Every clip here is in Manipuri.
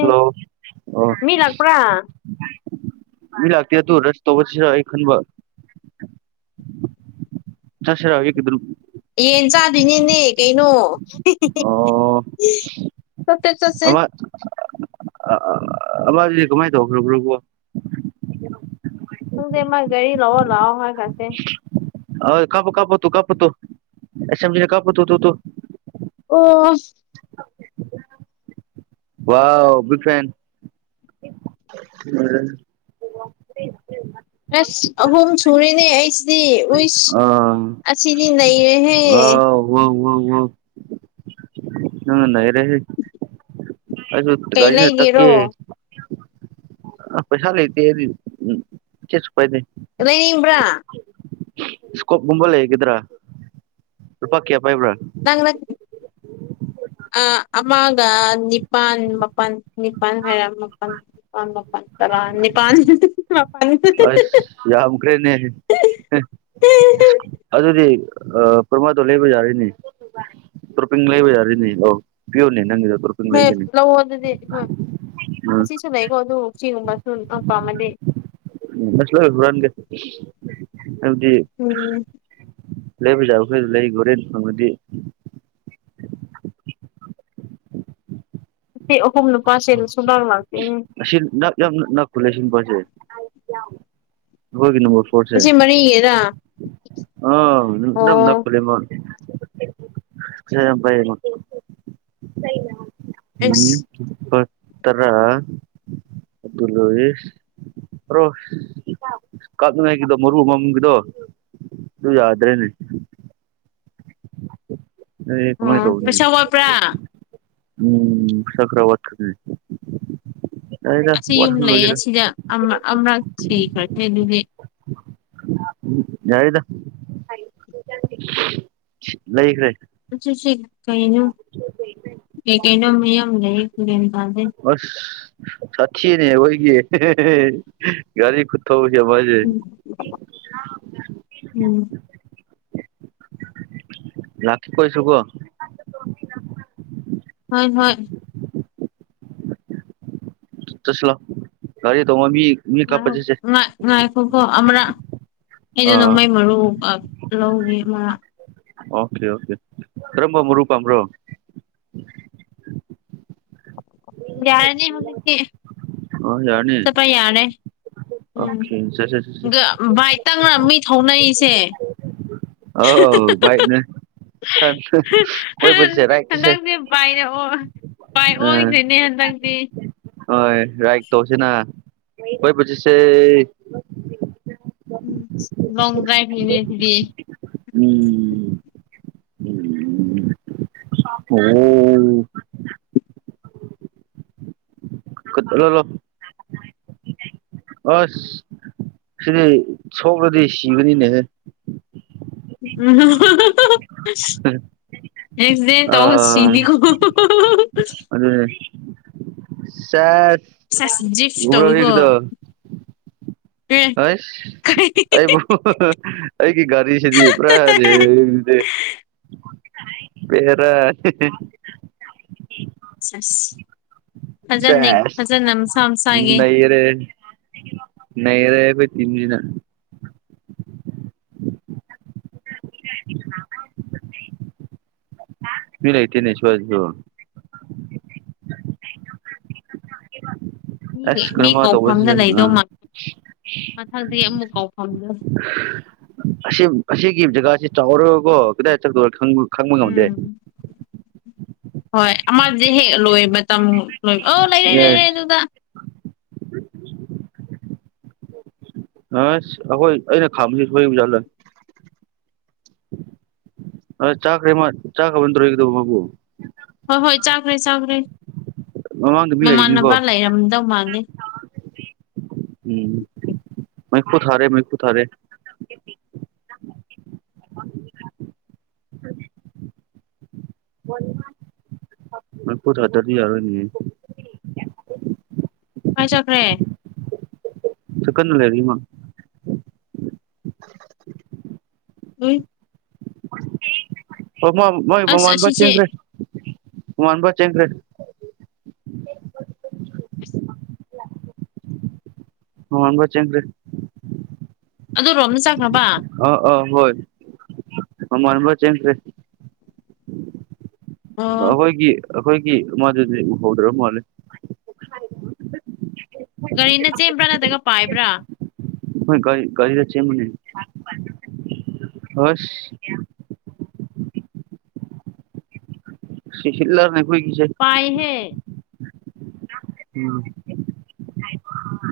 ꯍꯂꯣ ꯃꯤ ꯂꯥꯛꯄ꯭ꯔꯥ ꯑꯣ ꯑꯗꯨ ꯔꯁ ꯇꯧꯕꯁꯤꯅ ꯑꯩ ꯈꯟꯕ ꯆꯠꯁꯤꯔ ꯀꯗ ꯌꯦꯟ ꯆꯥꯗꯣꯏꯅꯦꯅꯦ ꯀꯩꯅꯣ ꯑꯣ ꯆꯠꯁꯦ ꯆꯠꯁꯦ ꯑ ꯑꯕꯥ ꯀꯃꯥꯏ ꯇꯧ ꯈꯔꯔ ꯁꯪꯗꯃ ꯔꯤ ꯂꯑꯣꯣ ꯂꯑꯣ ꯍꯥ ꯈꯥꯁ ꯍ ꯀꯥꯄ ꯀꯥꯄ ꯇꯨ ꯀꯥꯄ ꯇꯨꯁꯝꯖꯤ ꯀꯥꯄ ꯇꯨ ꯇꯨ ꯇ ꯑꯣ ꯋꯥ ꯕꯤꯐꯦꯟ [unintelligible] ꯀ꯭ꯂꯁ ꯑꯍꯨꯝ ꯁꯔꯤꯦꯅꯦ ꯑꯩꯁꯤꯗꯤ ꯎ ꯑꯥ ꯑꯁꯤꯁꯤꯗꯤ ꯅꯍꯦ ꯑꯣ ꯅꯔꯦ ꯑ ꯀꯩ ꯀꯔꯤꯅ ꯇ ꯀ ꯂꯩꯒꯦꯔꯣ ꯑ ꯄꯩꯁꯂꯇꯦꯁꯨꯄꯥꯏꯗꯦ ꯑꯦ ꯅꯕ꯭ꯔꯥ ꯏꯁꯀꯣꯞꯒꯨꯝꯕꯂ ꯍꯦꯒꯗ꯭ꯔꯥ ꯔꯨꯄꯥ ꯀꯦꯌꯥ ꯄꯥꯏꯕ꯭ꯔꯥ [unintelligible] ꯑ ꯑꯃꯒ ꯅꯤꯄꯥꯜ ꯃꯥꯄꯜ ꯅꯤꯄꯥꯜ ꯍꯥꯏꯔ ꯃꯥꯄꯜ ꯅꯤꯄꯥꯜ ꯑꯠꯇꯔꯅꯤ ꯄꯥꯟ ꯑꯁ ꯌꯥꯝꯈ꯭ꯔꯦꯅꯦ ꯑꯗꯨꯗꯤ ꯄꯔꯃꯥꯗꯣ ꯂꯩꯕ ꯌꯥꯔꯤꯅꯤ ꯇ꯭ꯔꯄꯤꯡ ꯂꯩꯕ ꯌꯥꯔꯤꯅꯤ ꯑ ꯄꯤꯌꯣꯔꯅꯤꯅꯤ ꯍ ꯂ ꯑꯣꯗꯗꯤ ꯍꯣꯏ ꯎꯝ ꯑꯁꯤꯁꯨ ꯂꯩꯀꯣ ꯑꯗꯨ ꯆꯦꯒꯨꯝꯕꯁꯨ ꯌꯥꯝꯪ ꯄꯥꯝꯃꯗꯤ ꯑꯁꯂ ꯍꯨꯔꯒꯁ ꯑꯗꯤ ꯎꯝ ꯂꯩꯕ ꯌꯥꯥ ꯑꯩꯈꯣꯏꯁꯨ ꯂꯩ ꯈꯣꯔꯦꯟ ꯐꯪꯉꯗꯤ ꯑꯍꯨꯝꯅ ꯄꯁꯦ ꯁꯤ ꯌꯥꯝ ꯅ ꯈꯨꯂꯦ ꯁꯤ ꯄꯁꯦ ꯍꯒꯅ ꯑꯁꯤ ꯃꯅꯤꯌꯦꯗ ꯑꯣ ꯅꯝ ꯅ ꯀꯨꯂꯤ [unintelligible] ꯎꯝ ꯏ ꯑꯁ ꯇꯔ ꯑꯜꯍꯤ ꯔꯣ ꯀꯥꯥꯁꯅ ꯍꯒꯗꯣ ꯃꯔꯕꯨ ꯃꯃꯒꯤꯗꯣ ꯑꯗꯨꯗꯨ ꯌꯥꯗ꯭ꯔꯦꯅꯦ ꯑꯩ ꯀꯃꯥꯏꯅ ꯑꯣ ꯇꯧꯅꯤ ꯄꯩꯁꯥ ꯑꯣꯏꯏꯕ꯭ꯔꯥ ꯎꯝ ꯆꯀ꯭ꯔ ꯋꯥꯠꯅꯤ ꯑꯁꯤ ꯌꯨꯝ ꯂꯩꯌꯦ ꯑꯁꯤꯗ ꯑꯃ ꯑꯃꯔꯛ ꯊꯤꯈ꯭ꯔꯕ꯭ꯅꯦ ꯑꯗꯨꯗꯤ ꯌꯥꯏꯗ ꯂꯩꯈ꯭ꯔꯦ ꯀꯩꯅꫭ ꯀꯩ ꯀꯩꯅꫭ ꯃꯌꯥꯝ ꯂꯩꯌꯦ ꯇꯥꯗꯦ ꯑꯁ ꯁꯥꯊꯤꯅꯦ ꯑꯈꫭꯏꯒꯤ ꯒꯥꯔꯤ ꯈꯨꯊꯧ ꯋꯥꯖꯦ ꯎꯝ ꯎꯝ ꯂꯥꯈꯤ ꯀꯣꯏꯁꯨ ꯀꯣ ꯍꯣꯏ ꯍꯣꯏ ꯆꯠꯁꯤ ꯂꯥꯎ ꯒꯥꯔꯤ ꯇꯣꯡꯕ ꯃꯤ ꯃꯤ ꯀꯥꯞꯄ ꯆꯠꯁꯦ ꯉꯥꯏꯈꫭ ꯉꯥꯏꯈꫭꯀꯣ ꯑꯃꯔꯛ ꯑꯩꯗꫭ ꯑꯥ ꯅꯣꯡꯃꯩ ꯃꯔꯨ ꯑ ꯂꯧꯒꯦ ꯃꯥ ꯑꯣꯀꯦ ꯑꯣꯀꯦ ꯀꯔꯝꯕ ꯃꯔꯨ ꯄꯥꯝꯕ꯭ꯔꯣ ꯌꯥꯔꯅꯤ ꯍꯧꯖꯤꯛꯇꯤ ꯑꯣ ꯌꯥꯔꯅꯤ ꯆꯄꯥ ꯌꯥꯔꯦ ꯎꯝ ꯑꯣꯀꯦ ꯆꯠꯁꯦ ꯆꯠꯁꯦ ꯒ ꯕꯥꯏꯠ ꯇꯪꯂ ꯃꯤ ꯊꯧꯅꯔꯤꯁꯦ ꯥꯑ ꯑ ꯕꯥꯏꯛꯅꯦ [unintelligible] ꯄꯥꯏ ꯑꯣꯏ ꯑꯥ ꯅꯦꯅꯦ ꯍꯟꯗꯛ ꯍꯣꯏ ꯔꯥꯏꯛ ꯇꯧꯁꯤꯅ ꯀꫭꯏꯕ ꯆꯠꯁꯦ ꯎꯝ ꯂꯣꯡ ꯗ꯭ꯔꯥꯏꯕ ꯅꯤꯅꯦꯁꯤꯗꯤ ꯎꯝ ꯑꯣ ꯀꯠ ꯑꯂꯣ ꯂꫭ ꯑꯁ ꯁꯤꯗꯤ ꯁꯣꯛꯂꯗꯤ ꯁꯤꯕꯅꯤꯅꯦꯍꯦ [inaudible] ꯑꯦꯛꯁꯤꯗꯦꯟ ꯑ ꯇꯧ ꯁꯤꯅꯤꯀꯣ ꯑꯗꯨꯅꯦ ꯁꯦꯁ ꯁꯦꯁ ꯖꯤꯞꯁ ꯎꯕ꯭ꯔ ꯇꯧꯋꯤꯀꯣ ꯍꯧꯖꯤꯛꯒꯤꯗꫭ ꯑꯦ ꯑꯣꯏꯁ ꯀꯔꯤ ꯑꯩꯕꯨ ꯒꯤ ꯒꯥꯔꯤ ꯁꯤꯗꯤ ꯄꯨꯔꯥ ꯔꯦꯁꯤꯗꯤ ꯕꯦꯔꯥꯅꯤ ꯁꯁ ꯁꯦꯁ ꯃꯁꯥꯒꯤ ꯅꯩꯔꯦ ꯅꯩꯔꯦ ꯈꫭꯏ ꯏꯟꯖꯤꯅ [inaudible] ꯃꯤ ꯂꯩꯥꯏꯇꯦꯅꯦ ꯁ꯭ꯋꯥꯏꯁꯤꯁꯨ [inaudible] ꯃꯤꯒꯤ ꯑꯁ ꯃꯤ ꯀꯔꯃꯥ ꯇꯧꯕꯁꯨ ꯀꯧꯐꯝꯗ ꯑ ꯂꯩꯗꯧ ꯃꯥꯜ ꯃꯊꯪꯗꯤ ꯑꯃꯨꯛ ꯀꯧꯐꯝꯗꯣ ꯑꯁꯤ ꯑꯁꯤꯒꯤ ꯖꯒꯥꯁꯤ ꯆꯥꯎꯔꯒꯀꯣ ꯀꯗꯥꯏ ꯆꯠꯀꯗꯧꯔ ꯈꯪ ꯈꯪꯕ ꯉꯝꯗꯦ ꯎꯝ ꯍꯣꯏ ꯑꯃꯗꯤ ꯍꯦꯛ ꯂꯣꯏ ꯃꯇꯝ ꯂꯣꯏꯕ ꯑꫭ ꯂꯩꯔꯦ ꯂꯩꯔꯦ ꯌꯦꯁ ꯑꯗꯨꯗ ꯑꯁ ꯑꯩꯈꯣꯏ ꯑꯩꯅ ꯈꯥꯝꯕꯁꯤ ꯁꫭꯏꯕ ꯖꯥꯠꯂ ꯑ ꯆꯥꯈꯔꯤ ꯃꫭꯏ ꯆꯥꯈꯔ [unintelligible] ꯃꯒꯨ ꯍꯣꯏ ꯍꯣꯏ ꯆꯥꯈ꯭ꯔꯦ ꯆꯥꯈ꯭ꯔꯦ ꯃꯃꯥꯡꯗ ꯃꯤ ꯂꯩꯔꯤꯅꯤꯀꯣ ꯃꯃꯥꯟꯅꯕ ꯂꯩꯔꯝꯗꯧ ꯃꯥꯜꯂꯦ ꯎꯝ ꯃꯩꯈꯨꯨ ꯊꯥꯔꯦ ꯃꯩꯈꯨꯨ ꯊꯥꯔꯦ ꯃꯐꯨꯠ ꯍꯥꯥꯗꯔꯗꯤ ꯌꯥꯔꫭꯏꯅꯦ ꯀꯥꯏ ꯆꯠꯈ꯭ꯔꯦ ꯆꯤꯀꯟꯅ ꯂꯩꯔꯤ ꯃꯥ ꯎꯝ ꯑꯣ ꯃꯣꯏ ꯑꯁ ꯃꯃꯥꯟꯕ ꯑꯁꯤꯁꯦ ꯆꯦꯟꯈ꯭ꯔꯦ ꯃꯃꯥꯟꯕ ꯆꯦꯟꯈ꯭ꯔꯦ [unintelligible] [inaudible] ꯑꯣ ꯍꯪꯒꯣ ꯆꯒꯔꯤ ꯑꯗꯨ ꯔꯣꯝꯅ ꯆꯥꯈ꯭ꯔꯕ ꯃꯃꯥꯟꯕ ꯆꯦꯟꯈꯔꯦ ꯑꯣ ꯑꯍꯣꯏꯒꯤ ꯑꯩꯈꯣꯏꯒꯤ ꯃꯗꯨꯗꯤ ꯎꯍꯧꯗ꯭ꯔꯕ ꯃꯥꯜꯂꯦ ꯒꯥꯔꯤꯅ ꯆꯦꯟꯕ꯭ꯔꯥ ꯅꯠꯇ꯭ꯔꯒ ꯄꯥꯏꯕ꯭ꯔꯥ ꯍꯣꯏ ꯒꯥꯔꯤꯗ ꯆꯦꯟꯕꯅꯦ ꯑꯁ ꯁꯤꯂꯔꯅꯦ ꯄꯥꯏ ꯍꯦ ꯎꯝ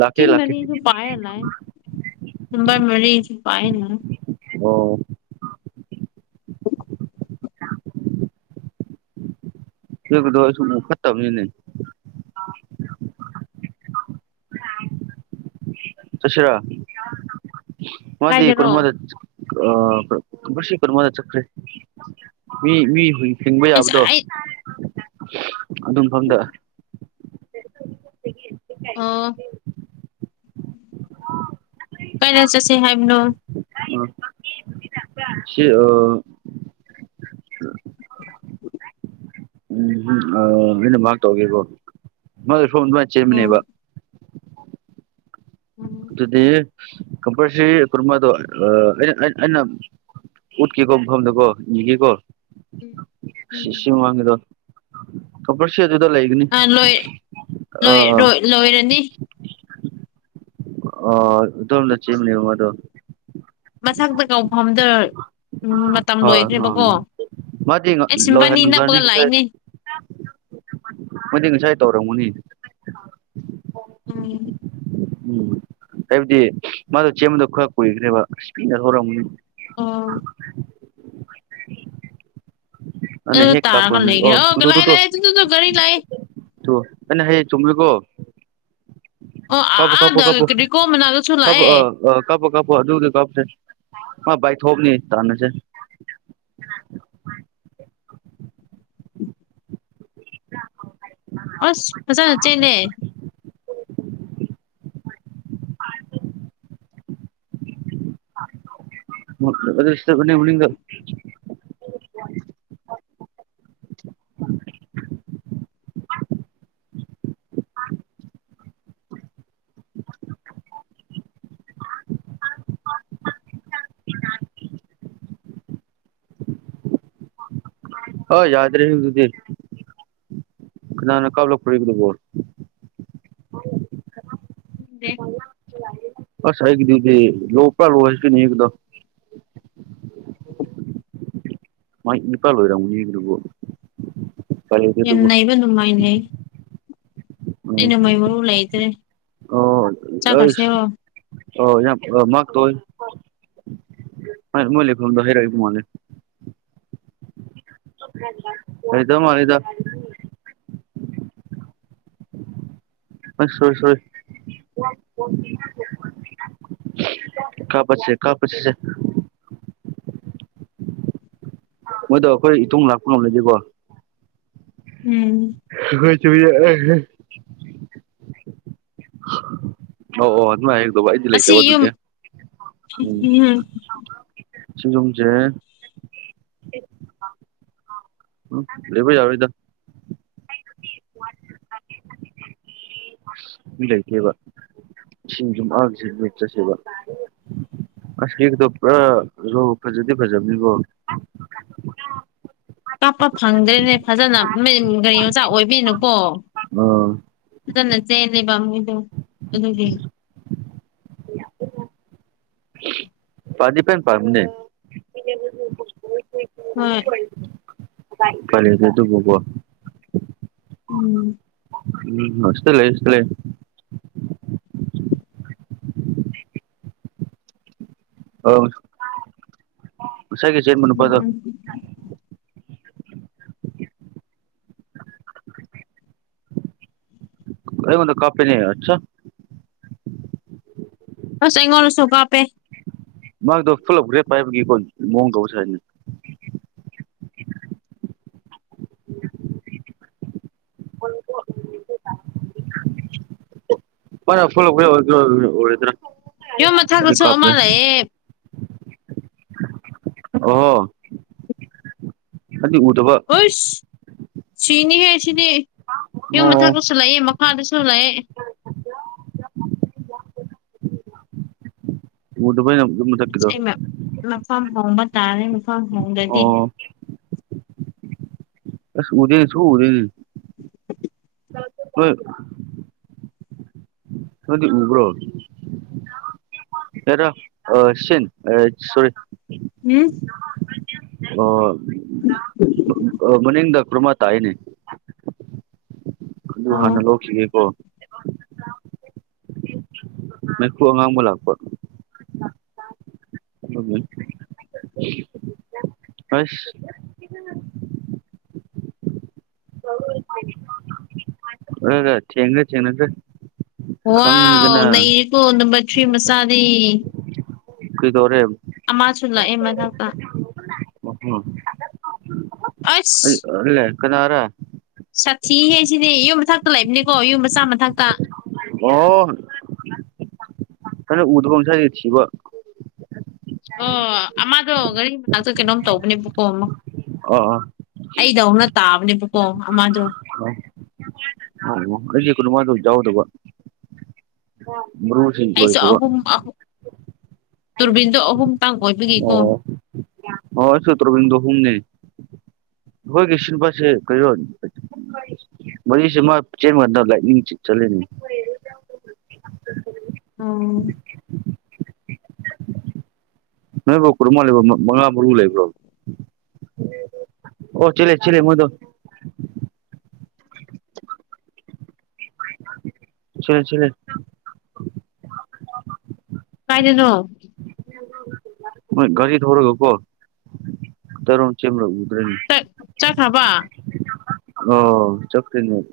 ꯂꯥꯛꯀꯦ ꯄꯆꯤꯁ ꯂꯥꯛꯀꯦ ꯃꯔꯤꯁꯨ ꯄꯥꯏꯂ ꯅꯝꯕꯔ ꯃꯔꯤꯁꯨ ꯄꯥꯏꯅꯦ ꯑꯣ ꯀꯗꯁꯨ ꯐꯠꯇꯅꯦ ꯆꯁꯤꯔꯣ ꯃꯗꯤ ꯀꯥꯏꯗꯔꯣ ꯀꯃꯗ ꯑꯁꯤ ꯀꯃꯗ ꯆꯀ꯭ꯔꯦ ꯃꯤ ꯃꯤ ꯍꯏ ꯍꯤꯡꯕ ꯑꯁ ꯌꯥꯕꯗꯣ ꯑꯩ ꯑꯗꯨ ꯃꯐꯝꯗ ꯑꯥ ꯀꯩꯅ ꯆꯠꯁꯦ ꯍꯥꯏꯕꯅꯣ ꯑꯥ ꯁꯤ ꯑ ꯎ ꯑꯣ ꯑꯩꯅ ꯃꯥ ꯇꯧꯒꯦꯕꯣ ꯃꯥ ꯁꯣꯝ ꯑꯗꯨꯃꯥꯏꯅ ꯎꯝ ꯆꯦꯟꯕꯅꯦꯕ ꯎꯝ ꯑꯗꯨꯗꯤ ꯀꯝꯄꯜꯁꯔꯤ ꯀꯨꯃꯗꯨ ꯑꯩꯅ ꯑꯩꯅ ꯎꯠꯀꯤ ꯀꯣ ꯐꯝꯗꯀꯣ ꯀꯣ ꯎꯝ ꯎꯝ ꯁꯤꯁꯤꯒꯗꯣ ꯈꯔꯁꯤ ꯑꯗꯨꯗ ꯂꯒꯅꯤ ꯑ ꯂꯣꯏ ꯑ ꯂꯣꯏ ꯂꯣꯏ ꯂꯣꯏꯔꯅꯤ ꯑꯣ ꯑꯗꯣꯝꯗ ꯆꯅꯦꯕ ꯃꯗꯣ ꯃꯁꯥꯛꯇ ꯀꯥꯎ ꯐꯝꯗ ꯎꯝ ꯃꯇꯝ ꯍꯣꯏ ꯍꯣꯏ ꯂꯣꯏꯈ꯭ꯔꯦꯕꯀꯣ ꯃꯥꯗꯤ ꯑꯩ ꯁꯤꯕꯥꯅꯤ ꯅꯞꯄꯒ ꯂꯥꯛꯏꯅꯦ ꯃꯗꯤ ꯉꯁꯥꯏ ꯇꯧꯔ ꯃꯨꯅꯤ ꯎꯝ ꯎꯝ ꯍꯥꯏꯕꯗꯤ ꯃꯥꯗꯣ ꯆꯦꯟꯕꯗꯣ ꯈꯔ ꯀꯨꯏꯈ꯭ꯔꯦꯕ ꯑꯁ ꯄꯤꯅ ꯍꯧꯔꯝꯒꯅꯤ ꯑꯥ ꯑ ꯑꯗꯨ ꯍꯦ ꯀꯥꯄ ꯇꯥꯔꯒ ꯅ ꯂꯩꯒꯦ ꯑꯣ ꯇꯨꯗ ꯂꯥꯛꯑꯦ ꯇꯨꯗ ꯂꯥꯛꯑꯦ ꯇꯨ ꯇꯨ ꯇꯨ ꯒꯥꯔꯤ ꯂꯥꯛꯑꯦ ꯑꯩꯅ ꯍꯌꯦꯡ ꯆꯨꯝꯂꯨꯀꯣ ꯑꯣ ꯑꯥ- ꯀꯞꯄꯣ ꯀꯞꯄꯣ ꯑꯥꯗ ꯀꯞꯄꯣ ꯔꯤꯀꯣ ꯃꯅꯥꯛꯇꯁꯨ ꯑ ꯂꯥꯛꯑꯦ ꯀꯞꯄꯣ ꯀꯞꯄꯣ ꯑꯣ ꯑꯗꯨꯒꯤ ꯀꯞꯁꯦ ꯃꯥꯥꯏ ꯊꯣꯞꯑꯅꯤ ꯇꯟꯅꯁꯦ [unintelligible] [unintelligible] ꯑꯁ ꯐꯖ ꯆꯦꯟꯅꯦ ꯑꯗꯣ ꯁꯤꯗ ꯃꯥꯂꯤꯒ ꯍꯣꯏ ꯌꯥꯗ꯭ꯔꯔꯤ ꯑꯗꯨꯗ ꯀꯅꯥꯅ ꯀꯞꯂꯛꯄꯔꯥ ꯁꯤꯕꯣ ꯈꯪꯗꯦ ꯑꯁ ꯑꯪꯒꯤꯗꯤ ꯂꯣꯄꯨꯔ ꯂꯣ ꯁꯤꯀꯤꯅꯤꯗ [unintelligible] ꯃꯥꯏ ꯅꯤꯄꯥ ꯂꯣꯏꯔꯃꯨꯅꯤꯈ꯭ꯔꯕꯣ ꯌꯥꯝꯅꯩꯕ ꯅꯅꯨꯡꯃꯥꯏꯅꯦ ꯑꯩ ꯎꯝ ꯅꯣꯡꯃꯩ ꯃꯔꯨ ꯂꯥꯏꯗ꯭ꯔꯦ ꯑꯣ ꯑꯣ ꯌꯥꯝ ꯃꯥꯛꯇꯧ ꯑꯣꯏ ꯃꯣꯏ ꯂꯩꯐꯝꯗꯣ ꯍꯥꯏꯔꯛꯑꯗꯤ ꯂꯩꯇꯥ ꯃꯥꯜꯂꯤꯗ ꯑꯁ ꯁꯣꯏ ꯀꯞꯄ ꯀꯞꯄꯁꯦ ꯄꯁꯦ ꯃꯣꯏꯗꯣ ꯑꯩꯈꯣꯏ ꯏꯇꯨꯡ ꯂꯥꯛꯄ ꯉꯝꯂꯗꯤꯀꯣ ꯎꯝ ꯈꯣꯏꯁꯨ ꯑꯣ ꯑꯣ ꯑꯗꯨ ꯃꯥ ꯍꯗ ꯏꯗꯤ ꯂꯩꯇ ꯑꯁꯤ ꯑꯗꯨ ꯌꯨꯝ ꯀꯦ ꯎꯝ ꯁꯤꯒꯝꯁꯦ ꯎꯝ ꯂꯩꯦꯕ ꯌꯥꯎꯗ ꯂꯩ ꯀꯦꯕ ꯁꯤꯁꯤꯡꯖ ꯑꯁꯤ ꯆꯁꯦꯕ ꯑꯁꯛꯇꯣ ꯄꯨꯔꯥ ꯐꯖꯗꯤ ꯐꯖꯕꯅꯤꯕꯣ ꯀꯥꯞꯄ ꯐꯪꯗ꯭ꯔꯦꯅꯦ ꯐꯖꯅ ꯒꯥꯔꯤ ꯃꯆꯥ ꯑꯣꯏꯕꯤꯅꯨꯀꯣ ꯑꯥ ꯑꯗꯨꯗ ꯅꯆꯦꯅꯦꯕꯕꯥꯃꯣꯏꯗꯣ ꯑꯗꯨꯒꯤ [unintelligible] ꯄꯗꯤꯄꯅ ꯄꯔꯅꯦ ꯎꯝ ꯐꯦꯁ ꯇꯨꯕꯨꯕꯣ ꯎꯝ ꯎꯝ ꯑꯁ ꯂꯩ ꯏꯁ ꯂꯩ ꯑ ꯉꯁꯥꯏꯒꯤ ꯆꯦꯔ ꯎꯝ ꯃꯅꯤꯄꯗꯣ ꯎꯝ ꯑꯩ ꯃꯗ ꯀꯄꯤꯅꯤ ꯍꯥꯠꯆ ꯑꯁ ꯑꯩꯉꯣꯟꯗꯁꯨ ꯀꯥꯞꯄꯦ ꯃꯥꯗꯣ ꯐꯨꯜ ꯑꯞꯒ꯭ꯔꯦꯗ ꯄꯥꯏꯕꯒꯤꯀꯣ ꯃꯑꯣꯡ ꯇꯧꯕꯁꯨ ꯍꯥꯏꯅꯤ ꯐꯔ ꯐ ꯐꯗ꯭ꯔ ꯌꯨꯝ ꯃꯊꯛꯇꯁꯨ ꯑꯃ ꯀꯄꯃꯦ ꯂꯩꯌꯦ ꯑꯣꯍꯣ ꯑꯗꯨꯗꯤ ꯎꯗꯕ ꯎꯁ ꯁꯤꯅꯤꯍꯦ ꯁꯤꯗꯤ ꯌꯨꯝ ꯑꯣ ꯃꯊꯛꯛꯇꯁꯨ ꯂꯩꯑꯦ ꯃꯈꯥꯗꯁꯨ ꯂꯩꯑꯦ [unintelligible] ꯃꯗꯨꯕ ꯊꯀꯤꯗꯣ ꯃ ꯍꯣꯡꯕ ꯇꯥꯔꯦ ꯃꯪ ꯍꯣꯡꯗꯗꯤ ꯑꯁ ꯎꯗꯦꯅꯤ ꯁꯨ ꯎꯗꯦꯅꯤ [unintelligible] ꯍꯣꯏ ꯃꯗꯤ ꯏꯕ꯭ꯔꯣ ꯍꯗꯤ ꯍꯔ ꯁꯤ ꯁꯣꯔꯤ ꯎꯝ ꯑꯣ ꯃꯅꯤꯗ ꯀ꯭ꯔꯃꯥ ꯇ ꯍꯥꯏꯅꯤ ꯑꯗꯨ ꯑꯣ ꯍꯥꯟꯅ ꯂꯧꯈꯤꯒꯦꯀꯣ ꯃ ꯉꯃꯨꯂꯛꯄ ꯍꯁ ꯑ ꯊꯦꯡꯉ ꯆꯦꯡꯉꯗ ꯋꯥ ꯅꯀꯣ ꯅꯝꯕꯔ ꯊ꯭ꯔꯤ ꯃꯁꯥꯔꯤ ꯀꯣꯏꯗꯧꯔꯦ ꯑꯃꯁꯁꯨ ꯂꯥꯛꯑꯦ ꯃꯅꯥꯛꯇ ꯑꯂꯦ ꯀꯅꯥꯔꯥ ꯁꯥꯊꯤ ꯍꯥꯏ ꯁꯤꯗꯤ ꯌꯨꯝ ꯃꯊꯥꯛꯛꯇ ꯂꯩꯕꯅꯤꯀꯣ ꯌꯨꯝ ꯃꯆꯥꯥꯝ ꯃ ꯊꯥꯛꯛꯇ ꯑꯣ ꯊ ꯎꯗꯒꯝ ꯁꯥꯔꯤ ꯊꯕ ꯑꯣ ꯑꯃꯗꯣ ꯒꯥꯔꯤ ꯃꯅꯥꯛꯇ ꯀꯩꯅꯣꯝ ꯇꯧꯕꯅꯦꯕꯀꯣ ꯑꯃꯨꯛ ꯑꯣ ꯑꯩꯗ ꯍꯧꯅ ꯇꯥꯕꯅꯦꯕꯀꯣ ꯑꯃꯗꯣ ꯈꯨꯃ ꯑꯗꯨ ꯌꯥꯎꯗꯕ ꯃꯨꯁꯤꯡ ꯑꯩꯁꯨ ꯑꯣꯏꯣꯏꯁꯨꯕ ꯑꯍꯨꯝ ꯇꯨꯔꯕꯤꯟꯗꯣ ꯑꯍꯨꯝ ꯇꯥꯡ ꯑꯣꯏꯕꯒꯤꯀꯣ ꯑꯣ ꯑꯣ ꯁꯇ꯭ꯔꯕꯗ ꯍꯨꯝꯨꯝꯅꯦ ꯍꯣꯏ ꯀꯁꯟ ꯄꯁꯦ ꯀꯣ ꯃꯁꯤꯃ ꯆꯦꯟ ꯂꯥꯏꯅꯤꯡ ꯆꯅꯤ ꯑꯥ ꯅꯣꯏ ꯀꯔꯃ ꯂꯩꯕ ꯃꯪꯥ ꯂꯩꯕ꯭ꯔꯣ ꯑꯣ ꯆꯂꯦ ꯆꯂ ꯃꯗꯨ ꯁꯤꯦ ꯁꯤ ꯀꯥꯏꯗꯅꯣ ꯔꯤ ꯊꯔꯀꯣ ꯇꯔꯣ ꯆ ꯂ ꯎꯗꯔꯦ ꯊꯕ ꯑꯣ ꯆꯅꯤ